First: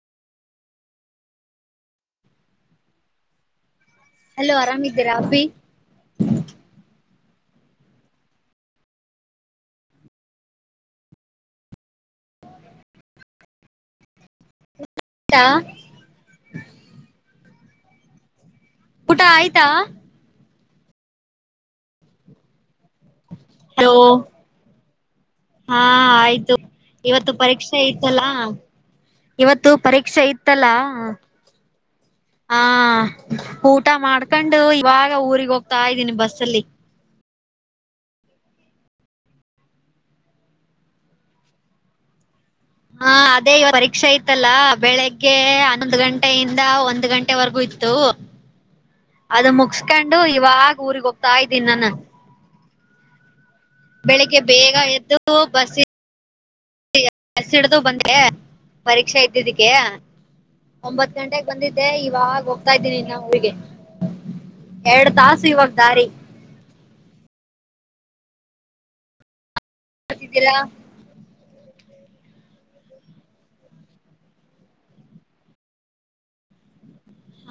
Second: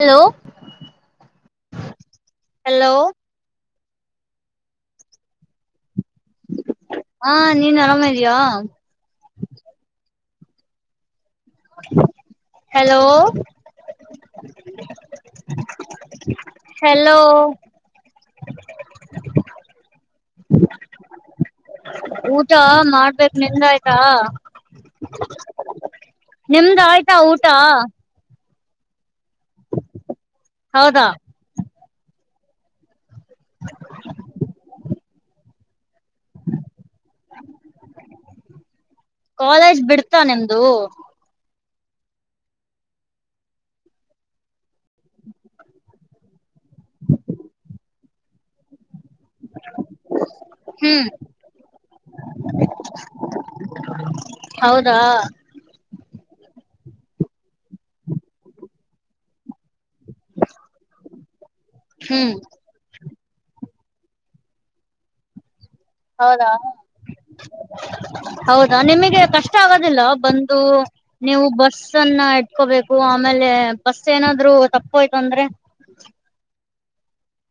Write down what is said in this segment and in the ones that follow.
Hello hello. Hello ಆರಾಮಿದ್ದೀರಾ ಅಭಿ. ಹಾ ನೀನು ಅರಾಮ ಅದಿಯಾ. ಹಲೋ. ಆಯ್ತಾ ಹೆಲೋ. ಪುಟ ಆಯ್ತಾ. ಊಟ ಮಾಡ್ಬೇಕ. ಹಲೋ ನಿಮ್ದಾಯ್ತಾ ಹಾ ನಿಮ್ದ ಆಯ್ತಾ ಊಟ. ಎಲ್ಲಾ ಇವತ್ತು ಪರೀಕ್ಷೆ ಇತ್ತಲ್ಲಾ. ಹೌದಾ ಹಾ ಊಟ ಮಾಡ್ಕೊಂಡು ಇವಾಗ ಊರಿಗೆ ಹೋಗ್. ಹೋಗ್ತಾ ಇದ್ದೀನಿ ಬಸ್ಸ ಅಲ್ಲಿ. ಕಾಲೇಜ್ ಬಿಡ್ತಾ ನಿಮ್ದು. ಹಾ ಅದೇ ಇವಾಗ ಪರೀಕ್ಷೆ ಐತಲ್ಲ ಬೆಳಿಗ್ಗೆ ಹನ್ನೊಂದು ಗಂಟೆ. ಗಂಟೆಯಿಂದ ಒಂದು್ ಗಂಟೆವರೆಗೂ ಇತ್ತು. ಅದು ಮುಗಸ್ಕೊಂಡು ಇವಾಗ ಹ್ಮ್ ಊರಿಗ ಹೋಗ್ತಾ ಇದ್ದೀನಿ ನಾನ. ಬೆಳಿಗ್ಗೆ ಬೇಗ ಹೌದಾ ಎದ್ದು ಬಸ್. ಬಸ್ಸು ಹಿಡಿದು ಪರೀಕ್ಷೆ ಇದ್ದಿದ್ದಕ್ಕೆ ಒಂಬತ. ಗಂಟೆಗೆ ಬಂದಿದ್ದೆ ಹ್ಮ್ ಇವಾಗ ಹೋಗ್ತಾ ಇದ್ದೀನಿ ಇನ್ನ ಊರಿಗೆ ಎರಡ್ ತಾಸು ಇವಾಗ ದಾರಿ. ಹೌದಾ ಹೌದಾ ನಿಮಗೆ ಕಷ್ಟ. ಕಷ್ಟ ಆಗೋದಿಲ್ಲ ಬರ್ತಿದ್ದೀರಾ ಬಂದು. ನೀವು ಬಸ್ ಅನ್ನ ಇಟ್ಕೋಬೇಕು ಆಮೇಲೆ ಬಸ್ ಏನಾದ್ರು ತಪ್ಪೋಯ್ತು ಅಂದ್ರೆ.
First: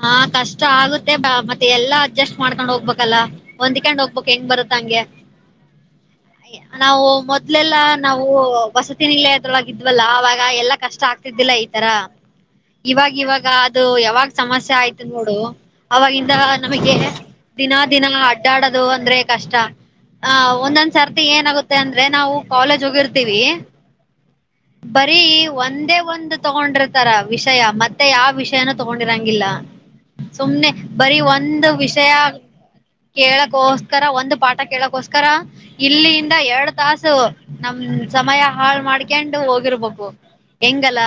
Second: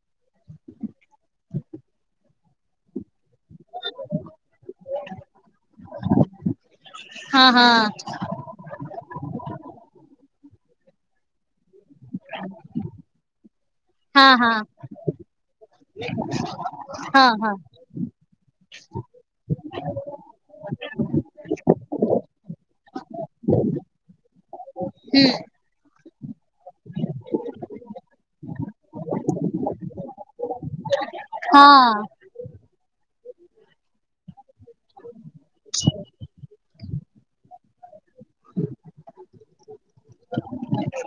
ಹಾ ಕಷ್ಟ ಆಗುತ್ತೆ ಬ ಮತ್ತೆ ಎಲ್ಲಾ ಅಡ್ಜಸ್ಟ್ ಮಾಡ್ಕೊಂಡ್ ಹೋಗ್ಬೇಕಲ್ಲ. ಒಂದ್ ಕಂಡ್ ಹೋಗ್ಬಬೇಕಕ್ ಹೆಂಗ್ ಬರತ್ತ ಹಂಗೆ. [inaudible] ನಾವು ಹಾ ಹಾ ಮೊದಲೆಲ್ಲಾ ನಾವ. ವಸತಿ ನಿಲಯದೊಳಗೆ ಇದ್ವಲ್ಲ ಅವಾಗ ಎಲ್ಲಾ ಕಷ್ಟ ಆಗ್ತಿದ್ದಿಲ್ಲ ಈ ತರ. ಇವ ಇವಾಗ ಅದು ಹಾ ಯಾವಾಗ. ಹಾ ಸಮಸ್ಯೆ ಆಯ್ತು ನೋಡು ಅವಾಗಿಂದ ನಮಗೆ ಹಾ ಹಾ ದಿನ ದಿನ. ಅಡಾಡದು ಅಂದ್ರೆ ಕಷ್ಟ. ಹ ಒಂದೊಂದ್ ಸರ್ತಿ ಏನಾಗುತ್ತೆ ಅಂದ್ರೆ ನಾವು ಕಾಲೇಜ್ ಹೋಗಿರ್ತೀವಿ. ಬರೀ ಒಂದೇ ಒಂದ್ ತಗೊಂಡಿರ್ತಾರ ವಿಷಯ ಮತ್ತೆ ಯಾವ ವಿಷಯನ ತಗೊಂಡ. ರಂಗಿಲ್ಲ ಸುಮ್ನೆ ಬರಿೀ ಹಾ ಒಂದು ವಿಷಯ. ಕೇಳಕೋಸ್ಕರ ಒಂದು್ ಪಾಠ ಕೇಳಕ್ಕೋಸ್ಕರ ಇಲ್ಲಿಂದ ಎರಡು ತಾಸು. ನಮ ಸಮಯ ಹಾಳ್ ಮಾಡ್ಕೊಂಡು ಹೋಗಿರ್ಬೇಕು ಹೆಂಗಲ್ಲ.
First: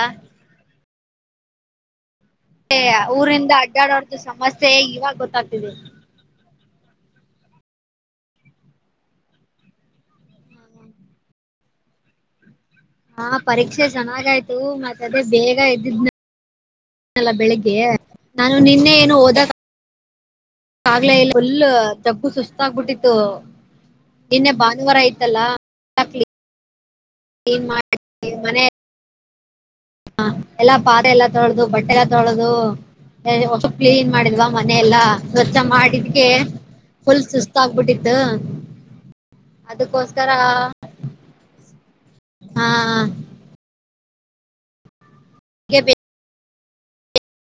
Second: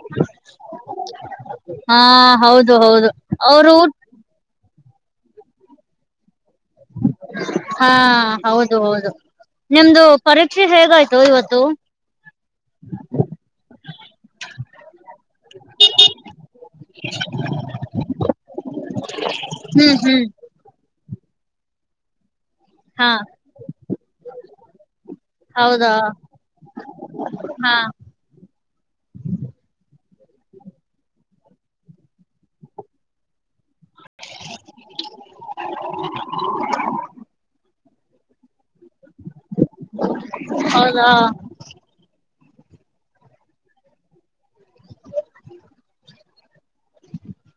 ಹಾ ಹೌದು ಏ ಹೌದು ಊರಿಂದ ಅವರು. ಅಡ್ಡಾಡೋರ್ದು ಸಮಸ್ಯೆ ಇವಾಗ ಗೊತ್ತಾಗ್ತಿದೆ. ಹಾ ಹೌದು ಹೌದು. ನಿಮ್ದು ಪರೀಕ್ಷೆ ಹೇಗಾಯ್ತು ಇವತ್ತು. ಹಾ ಪರೀಕ್ಷೆ ಚೆನ್ನಾಗ ಆಯ್ತು ಮತ್ತ ಅದೇ ಬೇಗ ಎದ್ದಿದ್ನ ಲ್ಲ ಬೆಳಿಗ್ಗೆ ನಾನು ನಿನ್ನೆ ಏನು ಹೋದಾ ಹ್ಮ್ ಹ್ಮ್. ಹಾಗ್ಲೇ ಎಲ್ ಫುಲ್ ದಬ್ಬು ಸುಸ್ತ ತ್ತ ಹಾ ಆಬಿಟ್ಟಿತ್ತು ನಿನ್ನೆ ಭಾನುವಾರ ಐತಲ್ಲ ಹೌದಾ ಹಾಕ್ಲಿ. ಕ್ಲಿನ್ ಹಾ [unintelligible] ಮನೇ. ಹ ಎಲ್ಲಾ ಪಾತ್ರೆ ಎಲ್ಲಾ ತೊಳೆದು ಬಟ್ಟೆ ಎಲ್ಲ ತೊಳೆದು. [unintelligible] ಕ್ಲೀನ್ ಮಾಡಿದ್ವಾ ಮನೆ ಎಲ್ಲಾ ಸ್ವಚ್ಛ ಮಾಡಿದ್ಕೆ ಫುಲ್ ಸುಸ್ತ ಆಗ್ಬಿಟ್ಟಿದ್ ದ ಅದಕ್ಕೋಸ್ಕರ. ಹೌದಾ ಹಾ ಹಾ. ಕೆಬೆ.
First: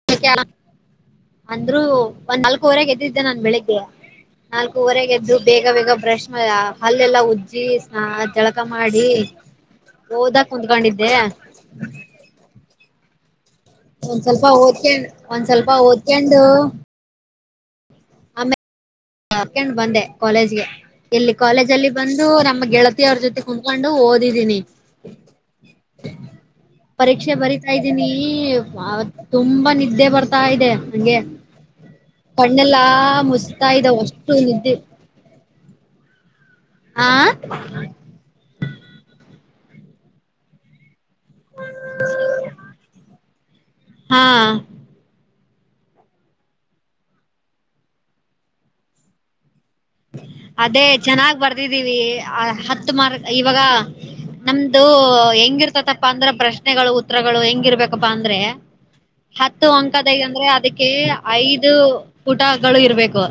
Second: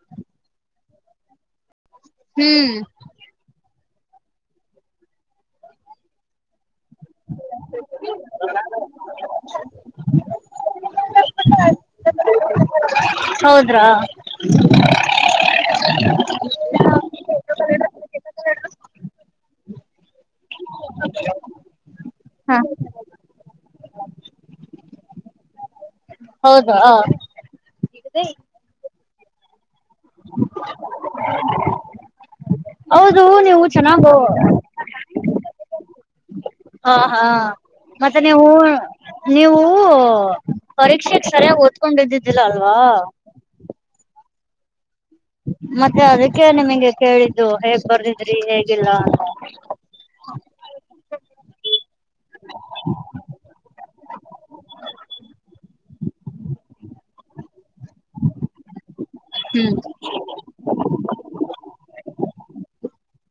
[unintelligible] ಅಂದ್ರು ಒಂದ್ ಹ್ಮ್ ನಾಲ್ಕುವರೆ ಗೆದಿದ್ ದೆ ನಾನ್ ಬೆಳಿಗ್ಗೆ ನಾಲ್ಕೂವರೆಗೆ ಎದ್ರು ಬೇಗ ಬೇಗ ಬ್ರಷ್ ಮಾ ಹಲ್ಲೆಲ್ಲ ಉ ಜ್ಜಿ ಸ್ನ್ ಜಳಕ ಮಾಡಿ ಓದಕ್ ಕುಂದ್ಕೊಂಡಿದ್ದೆ. ಹೌದ್ರಾ ಒಂದ್ ಸ್ವಲ್ಪ ಓದ್ಕಯನ್ ಒಂದ್ ಸ್ವಲ್ಪ ಓದ್ಕೊಂಡು. ಹಾಕ್ಯಾಂಡ್ ಬಂದೆ ಕಾಲೇಜ್ಗೆ. ಇಲ್ಲಿ ಕಾಲೇಜ್ ಅಲ್ಲಿ ಬಂದು ಹ ನಮ್ಮ ಗೆಳತಿಯ ಅವ್ರ ಜೊತೆ ಕುಂತ್ಕೊಂಡು ಓದಿದೀನಿ. [inaudible] ಹೌದಾ ಪರೀಕ್ಷೆ ಬರಿತಾ ಇದ್ದೀನಿ ಬಾಳ್ ತುಂಬಾ ನಿದ್ದೆ ಬರ್ತಾ ಇದೆ ಅಂಗೆ ಕಣ್ಣೆಲ್ಲಾ ಹೌದು ನೀವು ಮುಸ್ತಾ ಇದೆ. [unintelligible] ಚೆನ್ನಾಗ ಅಷ್ಟು ನಿದ್ದೆ. ಹಾ ಆ ಹಾ ಮತ್ತೆ ನೀವು ನೀವು ಪರೀಕ್ಷೆ ಸರಿಯಾಗಿ ಓದ್ಕೊಂಡಿದ್ದಿದ್ದಿಲ್ಲ ಅಲ್ವಾ. ಹಾ ಮತ್ತೆ ಅದಕ್ಕೆ ನಿಮಗೆ ಕೇಳಿದ್ದು ಹೇಗ್ ಬರ್ದಿದ್ರಿ ಹೇಗಿಲ್ಲ ಅಂತ. ಅದೇ ಚೆನ್ನಾಗ್ ಬರ್ದಿದ್ದೀವಿ ಹತ್ತು ಮಾರ್ ಇವಾಗ. ನಮ್ದು ಹೆಂಗಿರ್ತತಪ್ಪ ಅಂದ್ರ ಪ್ರಶ್ನೆಗಳು ಉತ್ತರಗಳು ಹೆಂಗಿರ್ಬೇಕ ಪ ಅಂದ್ರೆ ಹತ್ತು ಹ್ಮ್ ಅಂಕದ ಅಂದ್ರೆ ಅದಕ್ ಕೆ ಐದು ಪುಟಗಳು ಇರ್ಬೇಕು.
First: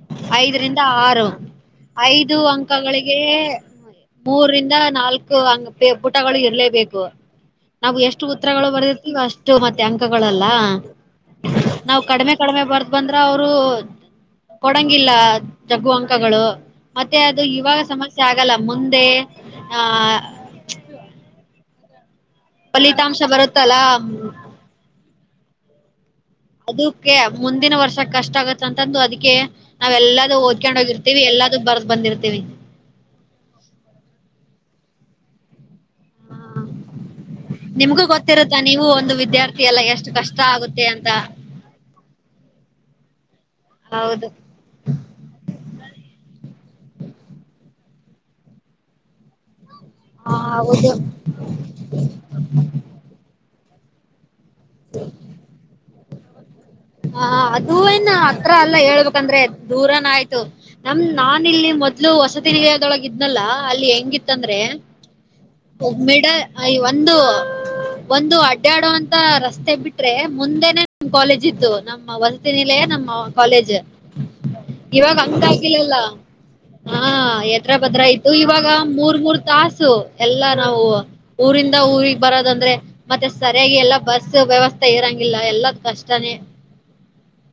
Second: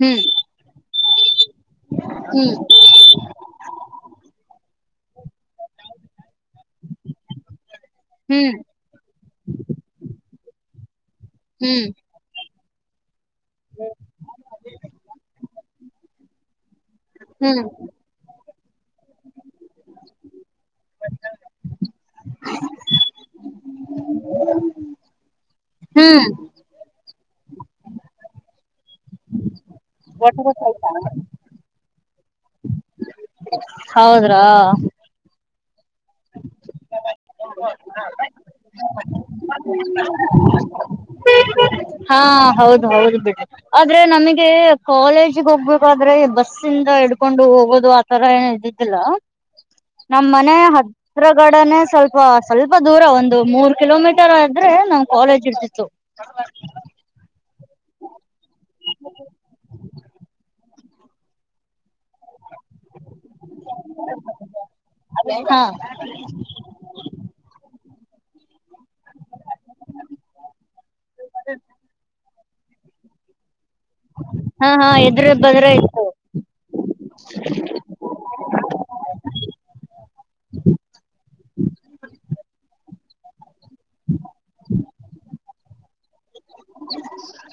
ಹ್ಮ್ ಐದರಿಂದ ಆರು ಐದು ಹ್ಮ್ ಅಂಕಗಳಿಗೆ ಮೂರರಿಂದ ನಾಲ್ಕು ಹಂಗ ಪೆ ಪುಟಗಳು ಇರ್ಲೇಬೇಕು. ನಾವು ಎಷ್ಟು ಹ್ಮ್ ಉತ್ತರಗಳು ಬರೆದಿರ್ತೀವೋ ಅಷ್ಟು ಮತ್ತೆ ಅಂಕಗಳಲ್ಲ ನಾವು ಕಡಿಮೆ ಕಡಿಮೆ ಬರ್ದ ಬಂದ್ರ ಅವರು ಕೊಡಂಗಿಲ್ಲ ಜಗ್ಗು ಅಂಕಗಳು ಮತ್ತೆ ಅದು ಹ್ಮ್ ಹ್ಮ್ ಇವಾಗ ಸಮಸ್ಯ ಚ ಆಗಲ್ಲ ಮುಂದೆ ಹಾ. ಫಲಿತಾಂಶ ಬರುತ್ತಲ್ಲಾ. [inaudible] ಹ್ಮ್ ಅದಕ್ಕೆ ಮುಂದಿನ ವರ್ಷ ಕಷ್ಟ ಆಗತ್ತ ಅಂತಂದು ಅದಕ್ಕೆ ನಾವ ಎಲ್ಲೂ ಒಟ್ಟು ಓದ್ಕೊಂಡ್ ಗೊತ್ತಾಯ್ತಾ ಹೋಗಿರ್ತೀವಿ ಎಲ್ಲ ದು ಬರ್ದ ಬಂದಿರ್ತೀವಿ. ಹೌದ್ರಾ ನಿಮ್ಗೂ ಗೊತ್ತಿರುತ್ತಾ ಬಬಾಯ್ ನೀವು ಒಂದು ವಿದ್ಯಾರ್ಥಿ ಎಲ್ಲ ಎಷ್ಟು ಕಷ್ಟ ಆಗುತ್ತೆ ಅಂತ [inaudible] ಹಾ ಹೌದು ಹೌದು ಬಿಡಿ ಆದ್ರೆ ಹೌದು ನನಗೇ. ಕ್ವಲೇಜಿಗೆ ಹೋಗ್ಬೇಕಾದ್ರೆ ಬಸ್ಸಿಂದ ಇಡ್ಕೊಂಡು ಹೋಗೋದು ಆತರ ಏನ ಇದ್ದಿದ್ದಿಲ್ಲ. ನಮ್ಮ್ ಹ ಮನೆ ಹೌದು ಹತ್ರ ಕಡನೆೇ ಸ್ವಲ್ಪ ಸ್ವಲ್ಪ ದೂರ ಒಂದು ಮೂರ್ ಕಿಲೋಮೀಟರ್ ಆದ್ರೆ ನಮ್ ಕ್ವಲೇಜ್ ಇರ್ತಿತ್ತು. [unintelligible] ಹ ಅದು ಏನ್ ಹತ್ರ ಅಲ್ಲ ಹೇಳ್ಬೇಕಂದ್ರೆ ದೂರನ ಆಯ್ತು. ನಮ್ ನಾನಿಲ್ಲಿ ಮೊದ್ಲು ಹೊಸ ತಿರಿಗೆದೊಳ ಇದ್ನಲ್ಲಾ ಅಲ್ಲಿ ಹೆಂಗಿತ್ತಂದ್ರೆ. ಹಾ ಮಿಡ ಐ ಒಂದು ಒಂದು ಅ ಟ್ಯಡುವಂತ ರಸ್ತೆ ಬಿಟ್ರೆ ಮುಂದೆನೆ ಕ್ವಲೇಜ್ ಇತ್ತು. ಆ ವನ್ ತಿನಿಲೇ ನಮ್ಮ ಕಾಲೇಜ್ ಹಾ ಹಾ ಇವಾಗ ಎದ್ರ ಅಂತ ಬದ್ರ ಆಕಿಲ್ಲಿಲ್ಲ. ಇತ್ತು ಹಾ ಎಧ್ರ ಭದ್ರ ಇತ್ತು ಇವಾಗ ಮೂರ್ ಮೂರ್ ತಾಸು ಎಲ್ಲಾ ನಾವು. ಊರಿಂದ ಊರಿಗೆ ಬರೋದಂದ್ರೆ ಮತ್ತೆ. ಸರಿಯಾಗಿ ಎಲ್ಲಾ ಬಸ್ ವ್ಯವಸ್ಥೆ ಇರಂಗಿಲ್ಲ ಎಲ್ಲ ಕಷ್ಟನೇ.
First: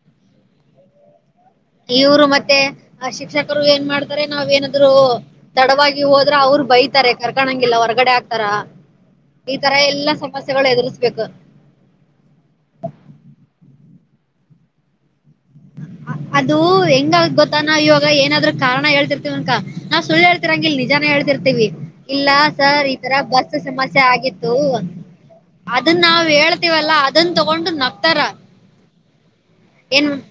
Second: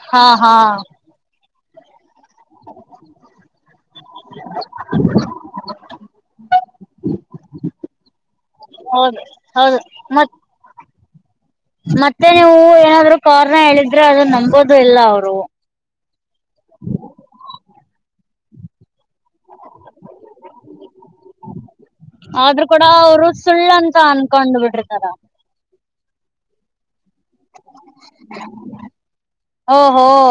ಹಾ ಹಾ ಇವ್ರು ಮತ್ತೆ ಆ ಶಿಕ್ಷಕರು ಏನ್ ಮಾಡ್ತಾರೆ ನಾವ್ ಏನಾದ್ರು. ತಡವಾಗಿ ಹೋದ್ರ ಅವ್ರು ಬೈತಾರೆ ಕರ್ಕಳಂಗಿಲ್ಲ ಹೊರಗಡೆ ಆಕ್ತಾರ. ಅದ ಹೌದು ಮ ಸಮಸ್ಯೆಗಳು ಎದುರಿಸ್ಬೇಕು. ಮತ್ತೆ ನೀವು ಏನಾದ್ರು ಕಾರ್ಣಾ ಹೇಳಿದ್ರ ಅದನ್ನ ನಂಬೋದು ಇಲ್ಲ ಅವ್ರು. ಆ ಅದು ಹೆಂಗ ಅಗತ್ ಗೊತ್ತಾ ನಾವ್ ಇವಾಗ ಏನಾದ್ರು ಕಾರಣ ಹೇಳ್ತಿ ತ್ವಿಂಕಾ ನಾ ಸುಳ್ಳು ಹೇಳ್ತಿರಂಗಿಲ್ಲ ನಿಜಾನೇ ಹೇಳ್ತಿರ್ತಿವಿ ಇಲ್ಲ ಆದ್ರೂ ಕೂಡ ಸರ್ ಈ ತರ ಬ [unintelligible] ಸಮಸ್ಯೆ ಆಗಿತ್ತು. ತಾ ಅದನ್ ನಾವ್ ಹೇಳ್ತೀವಲ್ಲಾ ಅದನ್ ತೊಗೊಂಡು ನಗ್ತಾರ ಓಹೋ ಏ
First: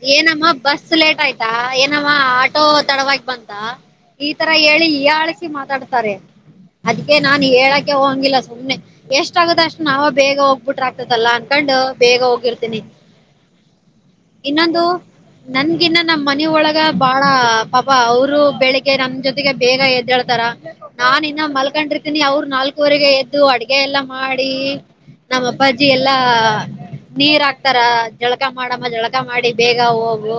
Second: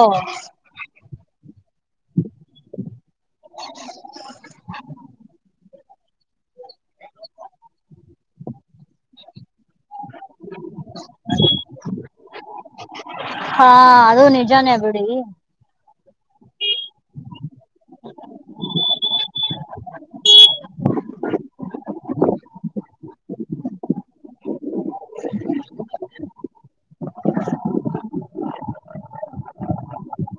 ಬಸ್ ಲೇಟ್ ಆಯ್ತಾ ಏನವ್ವ ಆಟೋ ತಡವಾಗಿ ಬಂತಾ. ಈ ತರ ಹೇಳಿ ಹೀಯಾಳಿಸಿ ಮಾತಾಡ್ತಾರೆ. ಅದಿಕ್ಕೆ ನಾನ್ ಹೇಳಕೆ ಹೊಂಗಿಲ್ಲ ಸುಮ್ನೆ ಎಷ್ಟ ಆಗುತ್ ಅಷ್ಟು ನಾವ. ಬೇಗ ಹೋಗ್ಬುಟ್ರ ಆಗ್ತತಲ್ಲ ಅನ್ಕೊಂಡು ಬೇಗ ಹೋಗಿರ್ತಿನಿ ಹಾ ಅದು ನಿಜಾನೇ ಇನ್ನೊಂದು. ಬಿಡಿ ನನ್ಗಿನ್ನ ನಮ್ ಮನಿಹೊಳಗ ಬಾಳ ಪಾಪ ಅವ್ರು ಬೆಳಿಗ್ಗೆ ನಮ ಜೊತೆಗೆ ಬೇಗ ಎದ್ದೇಳ್ತಾರ. ನಾನಿನ್ನ ಮಲ್ಕೊಂಡಿರ್ತೀನಿ ಅವ್ರ ನಾಲ್ಕವರೆಗೆ ಎದ್ದು ಅಡ್ಗೆ ಎಲ್ಲಾ ಮಾಡಿ. ನಮ್ಮ ಅಪ್ಪಾಜಿ ಎಲ್ಲಾ ನೀರ್ ಹಾಕ್ತಾರ ಜಳಕ ಮಾಡಮ್ಮ ಜಳಕ ಮಾಡಿ. ಬೇಗ ಹೋಗು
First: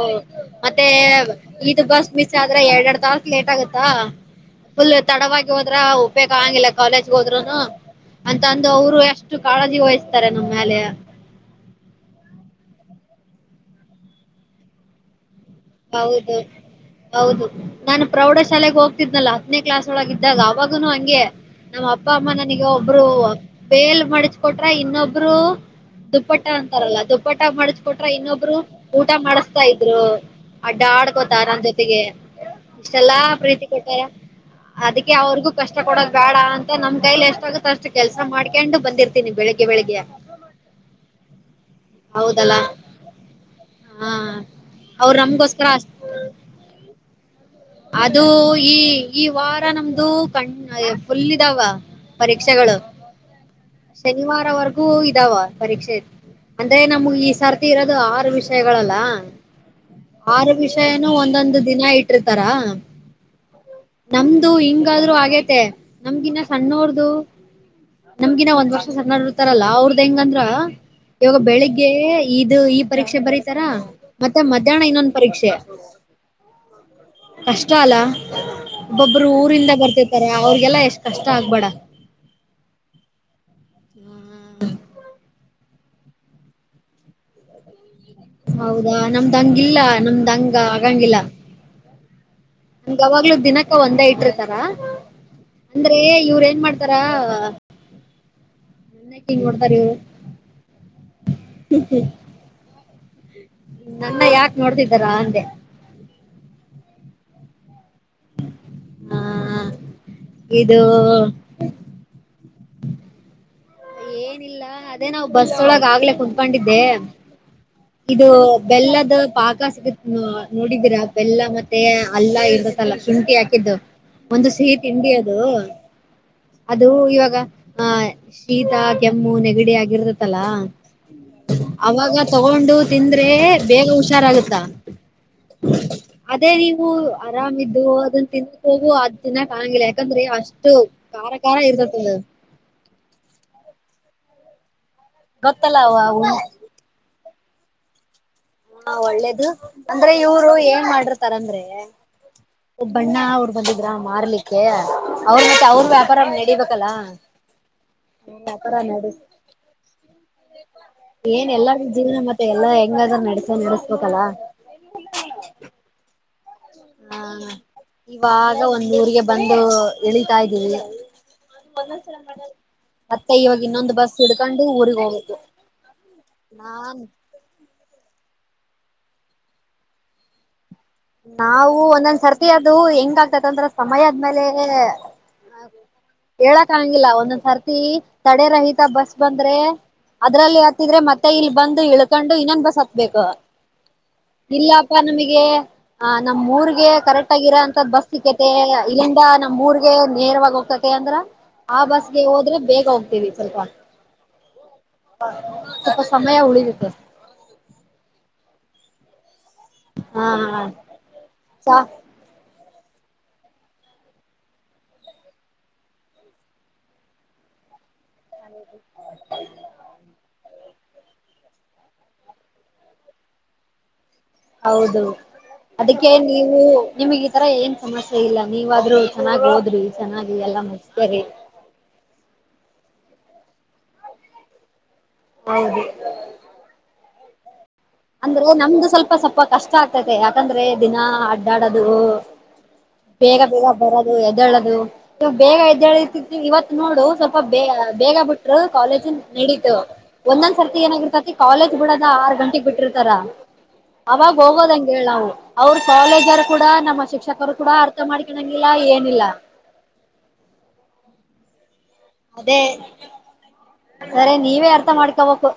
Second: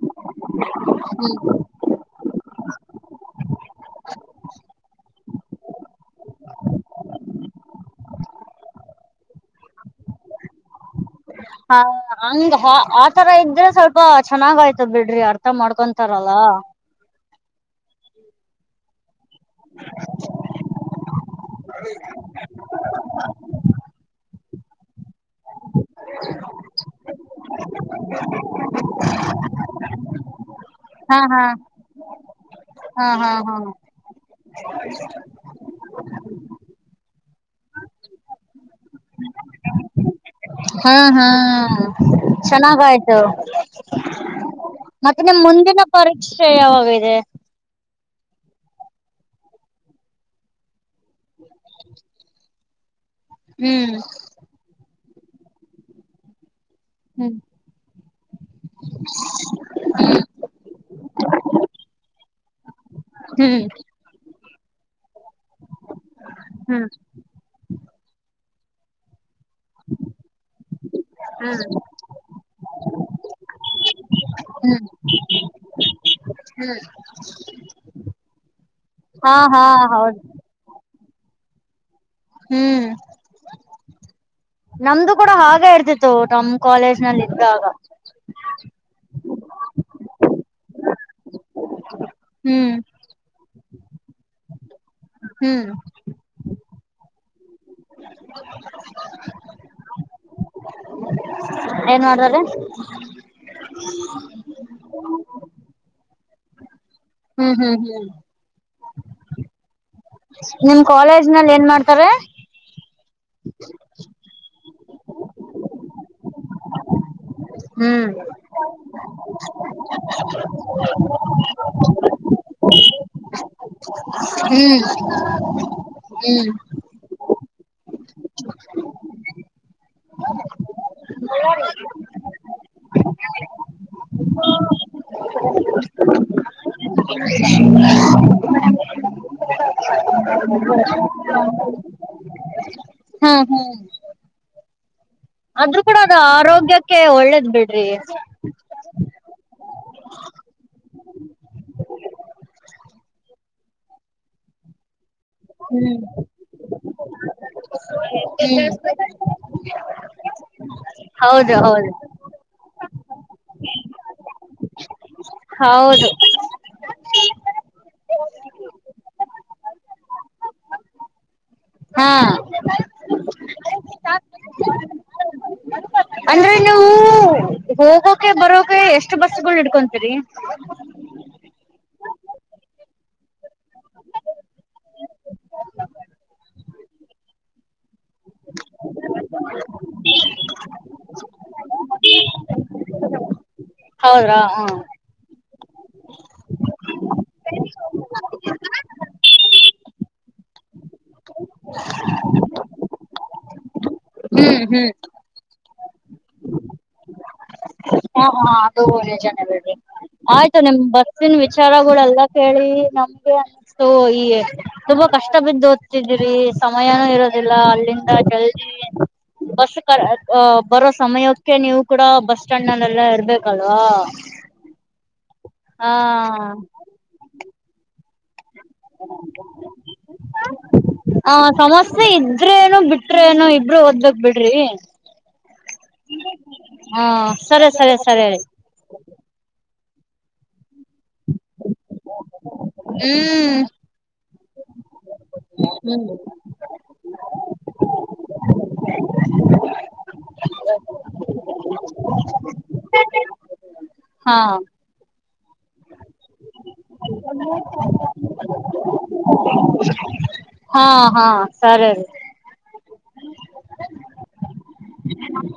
ಮತ್ತೇ. ಇಟು ಬಸ್ ಮಿಸ್ ಆದ್ರ ಎರ್ಡ್ ಎರ್ಡ್ ತಾಸ್ ಲೇಟ್ ಆಗತ್ತಾ. ಫುಲ್ ತಡವಾಗಿ ಹೋದ್ರ ಉಪೇಗ ಆಂಗಿಲ್ಲ ಕಾಲೇಜ್ಗೆ ಹೋದ್ರುನು. ಅಂತಂದು ಅವ್ರು ಎಷ್ಟು ಕಾಳಜಿ ವಹಿಸ್ತಾರೆ ನಮ್ಮ ಮ್ಯಲೆ. ಹಾ ಹಂಗ ಹ ಆತರ ಇದ್ರೆ ಸ್ವಲ್ಪ ಚೆನ್ನಾಗ ಆಯ್ತದ ಬಿಡ್ರಿ ಆ ಹೌದು ಹೌದು ನಾನು ಪ್ರೌಢ ಶಾಲೆೆಗೆ ಹೋಗ್ತಿದ್ನಲ್ಲಾ. ಹತ್ನೇ ಕ್ಲಾಸ್ ಒಳಗ ಇದ್ದಾಗ ಅವಾಗನು ಹಂಗೆ ನಮ್ಮ ಅಪ್ಪ ಅಮ್ಮ ನನಗ ಒಬ್ರು ಪೇಲ್ ಮಾಡಿ ಕೊಟ್ರ ಇನ್ನೊಬ್ರು. ದುಪ್ಪಟ್ಟ ಅಂತಾರಲ್ಲ ದುಪ್ಪಟ್ಟ ಮಾಡಚ್ಕೊಟ್ರೆ ಇನ್ನೊಬ್ರು ಊಟ ಮಾಡಸ್ತಾ ಇದ್ರು. ಹಾ ಹಾ ಡಾಡ್ಕೋತಾರ ನನ್ ಜೊತೆಗೆ ಹಾ ಇಷ್ಟೆಲ್ಲಾ ಹಾ ಪ್ರೀತಿ ಕೊಟ್ಟಾರ ಅದಿಕ್ಕೆ. ಅವ್ರುಗೂ ಕಷ್ಟ ಕೊಡದ್ ಬ್ಯಡ ಅಂತ ನಮ್ ಕೈಲಿ ಎಷ್ಟಾಗತ್ತ ಅಸ್ಟಿ ಕೆಲ್ಸ ಮಾಡ್ಕಿಂಡು ಬಂದಿರ್ತೀನಿ ಬೆಳಿಗ್ಗೆ ಬೆಳಿಗ್ಗೆ. ಹ್ಮಾ ಹ್ಮಾ ಹೌದಲ್ಲ ಚೆನ್ನಾಗ ಆಯ್ತು. ಹಾ ಅವ್ರು ಮತ್ತೆ ನಿಮ್ಮ್ ನಮ್ಗೋಸ್ಕರ ಮುಂದಿನ ಅಷ್ಟ ಪರೀಕ್ಷೆ ಯಾವಾಗಿದೆ. ಅದು ಈ ಈ ವಾರ ನಮ್ದು ಕಣ ಫುಲ್ ಇದಾವ ಪರೀಕ್ಷೆಗಳು ಹ್ಮ್ ಸೆ ಶನಿವಾರವರೆಗೂ ಇದಾವ ಪರೀಕ್ಷೆ. ಅಂದ್ರೆ ನಮ್ಗ್ ಈ ಹ್ಮ್ ಸರ್ತಿ ಇರೋದು ಆರು ವಿಷಯಗಳಲ್ಲ. ಆರು ವಿಷಯನೂ ಒಂದೊಂದು ದಿನ ಇಟ್ಟ್ರ ಆ ಹ್ಮ್ ನಮ್ದು ಹಿಂಗಾದ್ರು ಆಗೇತೆ ನಮ್ಗಿನ್ನ ಹ್ಮ್ ಸಣ್ಣೋರ್ದ ನಮ್ಗಿನ ಒಂದ್ ವರ್ಷ ಸಣ್ಣೊರ ಇರ್ತಾರಲ್ಲ ಅವ್ರದ ಹೆಂಗಂದ್ರ ಇವಾಗ ಹ್ಮ್ ಬೆಳಿಗ್ಗೆ ಇದು ಈ ಪರೀಕ್ಷೆ ಬರತಾರ ಮತ್ತೆ ಮಧ್ಯಾಹ್ನ ಇನ್ನೊಂದು ಪರೀಕ್ಷೆ. ಹ್ಮ್. ಕಷ್ಟ ಅಲ್ಲ ಒಬ್ಬೊಬ್ರು ಹಾ ಹಾ ಊರಿಂದ ಹೌದು ಬರ್ತಿರ್ತಾರೆ ಅವ್ರಿಗೆಲ್ಲ ಎಷ್ಟ್ ಕಷ್ಟ ಆಗ್ಬೇಡ. ಹ್ಮ್. ನಮ್ದು ಕೂಡ ಹಾಗೆ ಇರ್ತಿತ್ತು ನಮ್ ಕಾಲೇಜ್ ನಲ್ಲ ಇದ್ದಾಗ. ಹೌದಾ ನಮ್ದ ಹಂಗಿಲ್ಲ ನಮ್ದ್ಂಗ ಆಗಂಗಿಲ್ಲ ಹ್ಮ್ ಯಾವಾಗ್ಲೂ ದಿನಕ್ಕ ಒಂದೇ ಇಟ್ಟಿರ್ತಾರ ಹ್ಮ್ ಅಂದ್ರೆ ಇವ್ರ ಏನ್ ಮಾಡ್ತಾರ ನನ್ ಯಾಕ್ ಹಿಂಗ್ ನೋಡ್ತಾರ್ ಇವ್ರು ಹ್ ಹ್ ಸರೆ ನನ್ನ ಯಾಕ ನೋಡ್ತಿದ್ದಾರಾ ಅಂದೆ. ಹ್ಮ್ ಹ್ಮ್ ಹ್ಮ್ ಹ ಇದು ನಿಮ್ ಕಾಲೇಜ್ ನಲ್ಲ ಏನ್ ಮಾಡ್ತಾರೆ. [inaudible] ಆ ಅದೇನೋ ಬಸ್ ಒಳಗ ಆಗ್ಲೆ ಕುತ್ಕೊಂಡಿದ್ದೆ. ಹ್ಮ್ ಇದು ಬೆಲ್ಲದ ಪಾಕ ಸಿಗತ್ ನೋಡಿದೀರಾ ಬೆಲ್ಲ ಮತ್ತೆ ಅಲ್ಲ ಇ ಲ್ಲ ಶುಂಠಿ ಹಾಕಿದ್ದು ಒಂದು ಸಿಹಿ ಹ್ಮ್ ತಿಂಡಿ ಅದು. ಹ್ಮ್ ಅದು ಇವಾಗ ಆಹ ಶೀತ ಕೆಮ್ಮು ನೆಗಡಿ ಆಗಿರ್ತಲ್ಲಾ. ಅವಾಗ ತಗೊಂಡು ತಿಂದ್ರೆ ಬೇಗ ಹುಷಾರಾಗುತ್ತಾ. [unintelligible] ಅದೇ ನೀವು ಆರಾಮಿದ್ದು ಅದನ್ನ ತಿನ್ನೋದು ಅದ್ ತಿನ್ನಕ್ ಆಗಂಗಿಲ್ ಯಾಕಂದ್ರೆ ಅಷ್ಟು ಖಾರ ಖಾರ ಇರ್ತತದ. ಹ್ಮ್ ಹ್ಮ್ ಗೊತ್ತಲ್ಲ ಆದ್ರು ಕೂಡ ಅದ ಅವ ಆರೋಗ್ಯಕ್ಕೆ ಒಳ್ಳೇದ್ ಬಿಡ್ರಿ. ಹಾ ಒಳ್ಳೇದು ಅಂದ್ರೆ ಇವ್ರು ಏನ್ ಮಾಡಿರ್ ತರಂದ್ರೆ ಒಬ್ ಅಣ್ಣ ಅವ್ರು ಬಂದಿದ್ರ ಮಾರ್ಲಿಕ್ಕೆ. ಅವ್ರ ಅವ್ರ ವ್ಯಾಪಾರ ನಡಿಬೇಕಲ್ಲಾ ಹ ವ್ಯಾಪಾರ ನಡಿ ಏನ್ ಹೌದು ಎಲ್ಲಾರ ಹೌದು ಜೀವನ ಮತ್ ಎಲ್ಲ ಹೆಂಗಾದ್ರೂ ನಡಸ ನಡಸ್ಬೇಕಲ್ಲಾ. ಹೌದು ಹಾ ಇವಾಗ ಒಂದ್ ಊರಿಗೆ ಬಂದು ಇಳಿತಾ ಇದೀವಿ. ಹಾ [unintelligible] ಮತ್ತೆ ಇವಾಗ ಇನ್ನೊಂದು ಬಸ್ ಹಡ್ಕೊಂಡು ಊರಿಗ್ ಹೋಗ್ಬೇಕು. ಅಂದ್ರೆ ನೀವು ನಾನ್ ಹೋಗೋಕೆ ಬರೋಕೆ ಎಷ್ಟು ಬಸ್ಗಳು ಇಡ್ಕೊಂತೀರಿ. ನಾವು ಒಂದೊಂದ್ ಸರ್ತಿ ಅದು ಹೆಂಗ ಆಗ್ತೇತಂದ್ರ ಸಮಯ ಆದ್ಮೇಲೆ ಹೇಳಕ್ ಆಗ್ಗಂಗಿಲ ಒಂದೊಂದ್ ಸರ್ತಿ ತಡೆ ರಹಿತ ಬಸ್ ಬಂದ್ರೆ ಅದ್ರಲ್ಲಿ ಹತ್ತಿದ್ರೆ ಮತ್ತೆ ಇಲ್ಲಿ ಬಂದು ಇಳ್ಕೊಂಡು ಇನ್ನೊನ್ ಬಸ್ ಹತ್ ಬೇಕು ಹೌದ್ರಾ ಹ ಇಲ್ಲಪ್ಪಾ ನಮಗೆ ಹಾ ನಮ್ ಊರ್ಗೆ ಕರೆಕ್ಟ್ ಆಗಿ ಇರ ಅಂತದ್ ಬಸ್ ಸಿಕ್ಕತೆ ಇಲ್ಲಿಂದ ನಮ್ ಊರ್ಗೆ ನೇರವಾಗಿ ಹೋಗ್ತತಿ ಅಂದ್ರ ಆ ಬಸ್ಗೆ ಹೋದ್ರೆ ಬೇಗ ಹೋಗ್ತೀವಿ ಸ್ವಲ್ಪ ಹ್ಮ್ ಹ್ಮ್ ಸ್ವಲ್ಪ ಸಮಯ ಉಳಿತತೆ ಹಾ ಹಾ ಅದು ನಿಜಾನೆ ಬಿಡ್ರಿ ಹಾ ಆಯ್ತು ನಿಮ್ ಬಸ್ಸಿನ ಸಾ ವಿಚಾರಗೊಳ ಎಲ್ಲ ಕೇಳಿ ನಮ್ಗೆ ಅನ್ನಸ್ತು ಈ ತುಂಬಾ ಕಷ್ಟ ಬಿದ್ದ ಓದ್ತಿದ್ದೀರಿ ಸಮಯಾನೂ ಇರೋದಿಲ್ಲ ಅಲ್ಲಿಂದ ಕೆ ಬಸ್ ಬರ್ ಬರೋ ಸಮಯಕ್ಕೆ ನೀವು ಕೂಡ ಬಸ್ ಸ್ಟಾಂಡ್ ನಲ್ಲೆ ಇರ್ಬೇಕಲ್ವಾ ಹೌದು ಹಾ ಅದಕ್ಕೆ ನೀವು ನಿಮಗೆ ಆ ತರ ಏನ್ ಸಮಸ್ಯೆ ಇಲ್ಲ ನೀವಾದ್ರೂ ಚೆನ್ನಾಗ ಒದ್ರಿ ಚೆನ್ನಾಗಿ ಎಲ್ಲಾ ಮುಗಸ್ಕರಿ ಆ ಸಮಸ್ಯೆ ಇದ್ರೇ ಏನು ಬಿಟ್ರೆ ಏನು ಇಬ್ರು ಓದ್ಬೇಕ ಬಿಡ್ರಿ ಹೌದು ಹಾ ಸರಿ ಸರಿ ಹೇಳಿ ಅಂದ್ರೆ ನಮ್ದು ಸ್ವಲ್ಪ ಸ್ವಲ್ಪ ಕಷ್ಟ ಆಗ್ತತೆ ಯಾಕಂದ್ರೆ ದಿನ ಅಡ್ಡಾಡದು ಬೇಗ ಹ್ಮ್ ಬೇಗ ಬರದು ಎದ್ದೇಳೋದು ನೀವು ಬೇಗ ಎದ್ದಳತತ್ ಇವತ್ತ ನೋಡು ಸ್ವಲ್ಪ ಬೇ ಬೇಗ ಬಿಟ್ರು ಕಾಲೇಜನ ನಡೀತು ಒಂದೊಂದ್ ಸರ್ತಿ ಏನಾಗಿರ್ತತಿ ಕಾಲೇಜ್ ಬಿಡದ ಆರ್ ಗಂಟೆಕ್ ಬಿಟ್ಟಿರ್ತಾರ ಅವಾಗ ಹಾ ಹೋಗೋದಂಗ್ ಹೇಳ್ ನಾವು ಅವರು ಕಾಲೇಜರ್ ಕೂಡ ನಮ್ಮ ಶಿಕ್ಷಕರು ಕೂಡ ಅರ್ಥ ಮಾಡ್ಕನಂಗಿಲ್ಲ ಏನಿಲ್ಲ. ಹಾ ಹಾ ಸರಿ ರೀ. ಅದೇ ಸರಿ ನೀವೇ ಅರ್ಥ ಮಾಡಕೊಬೇಕು.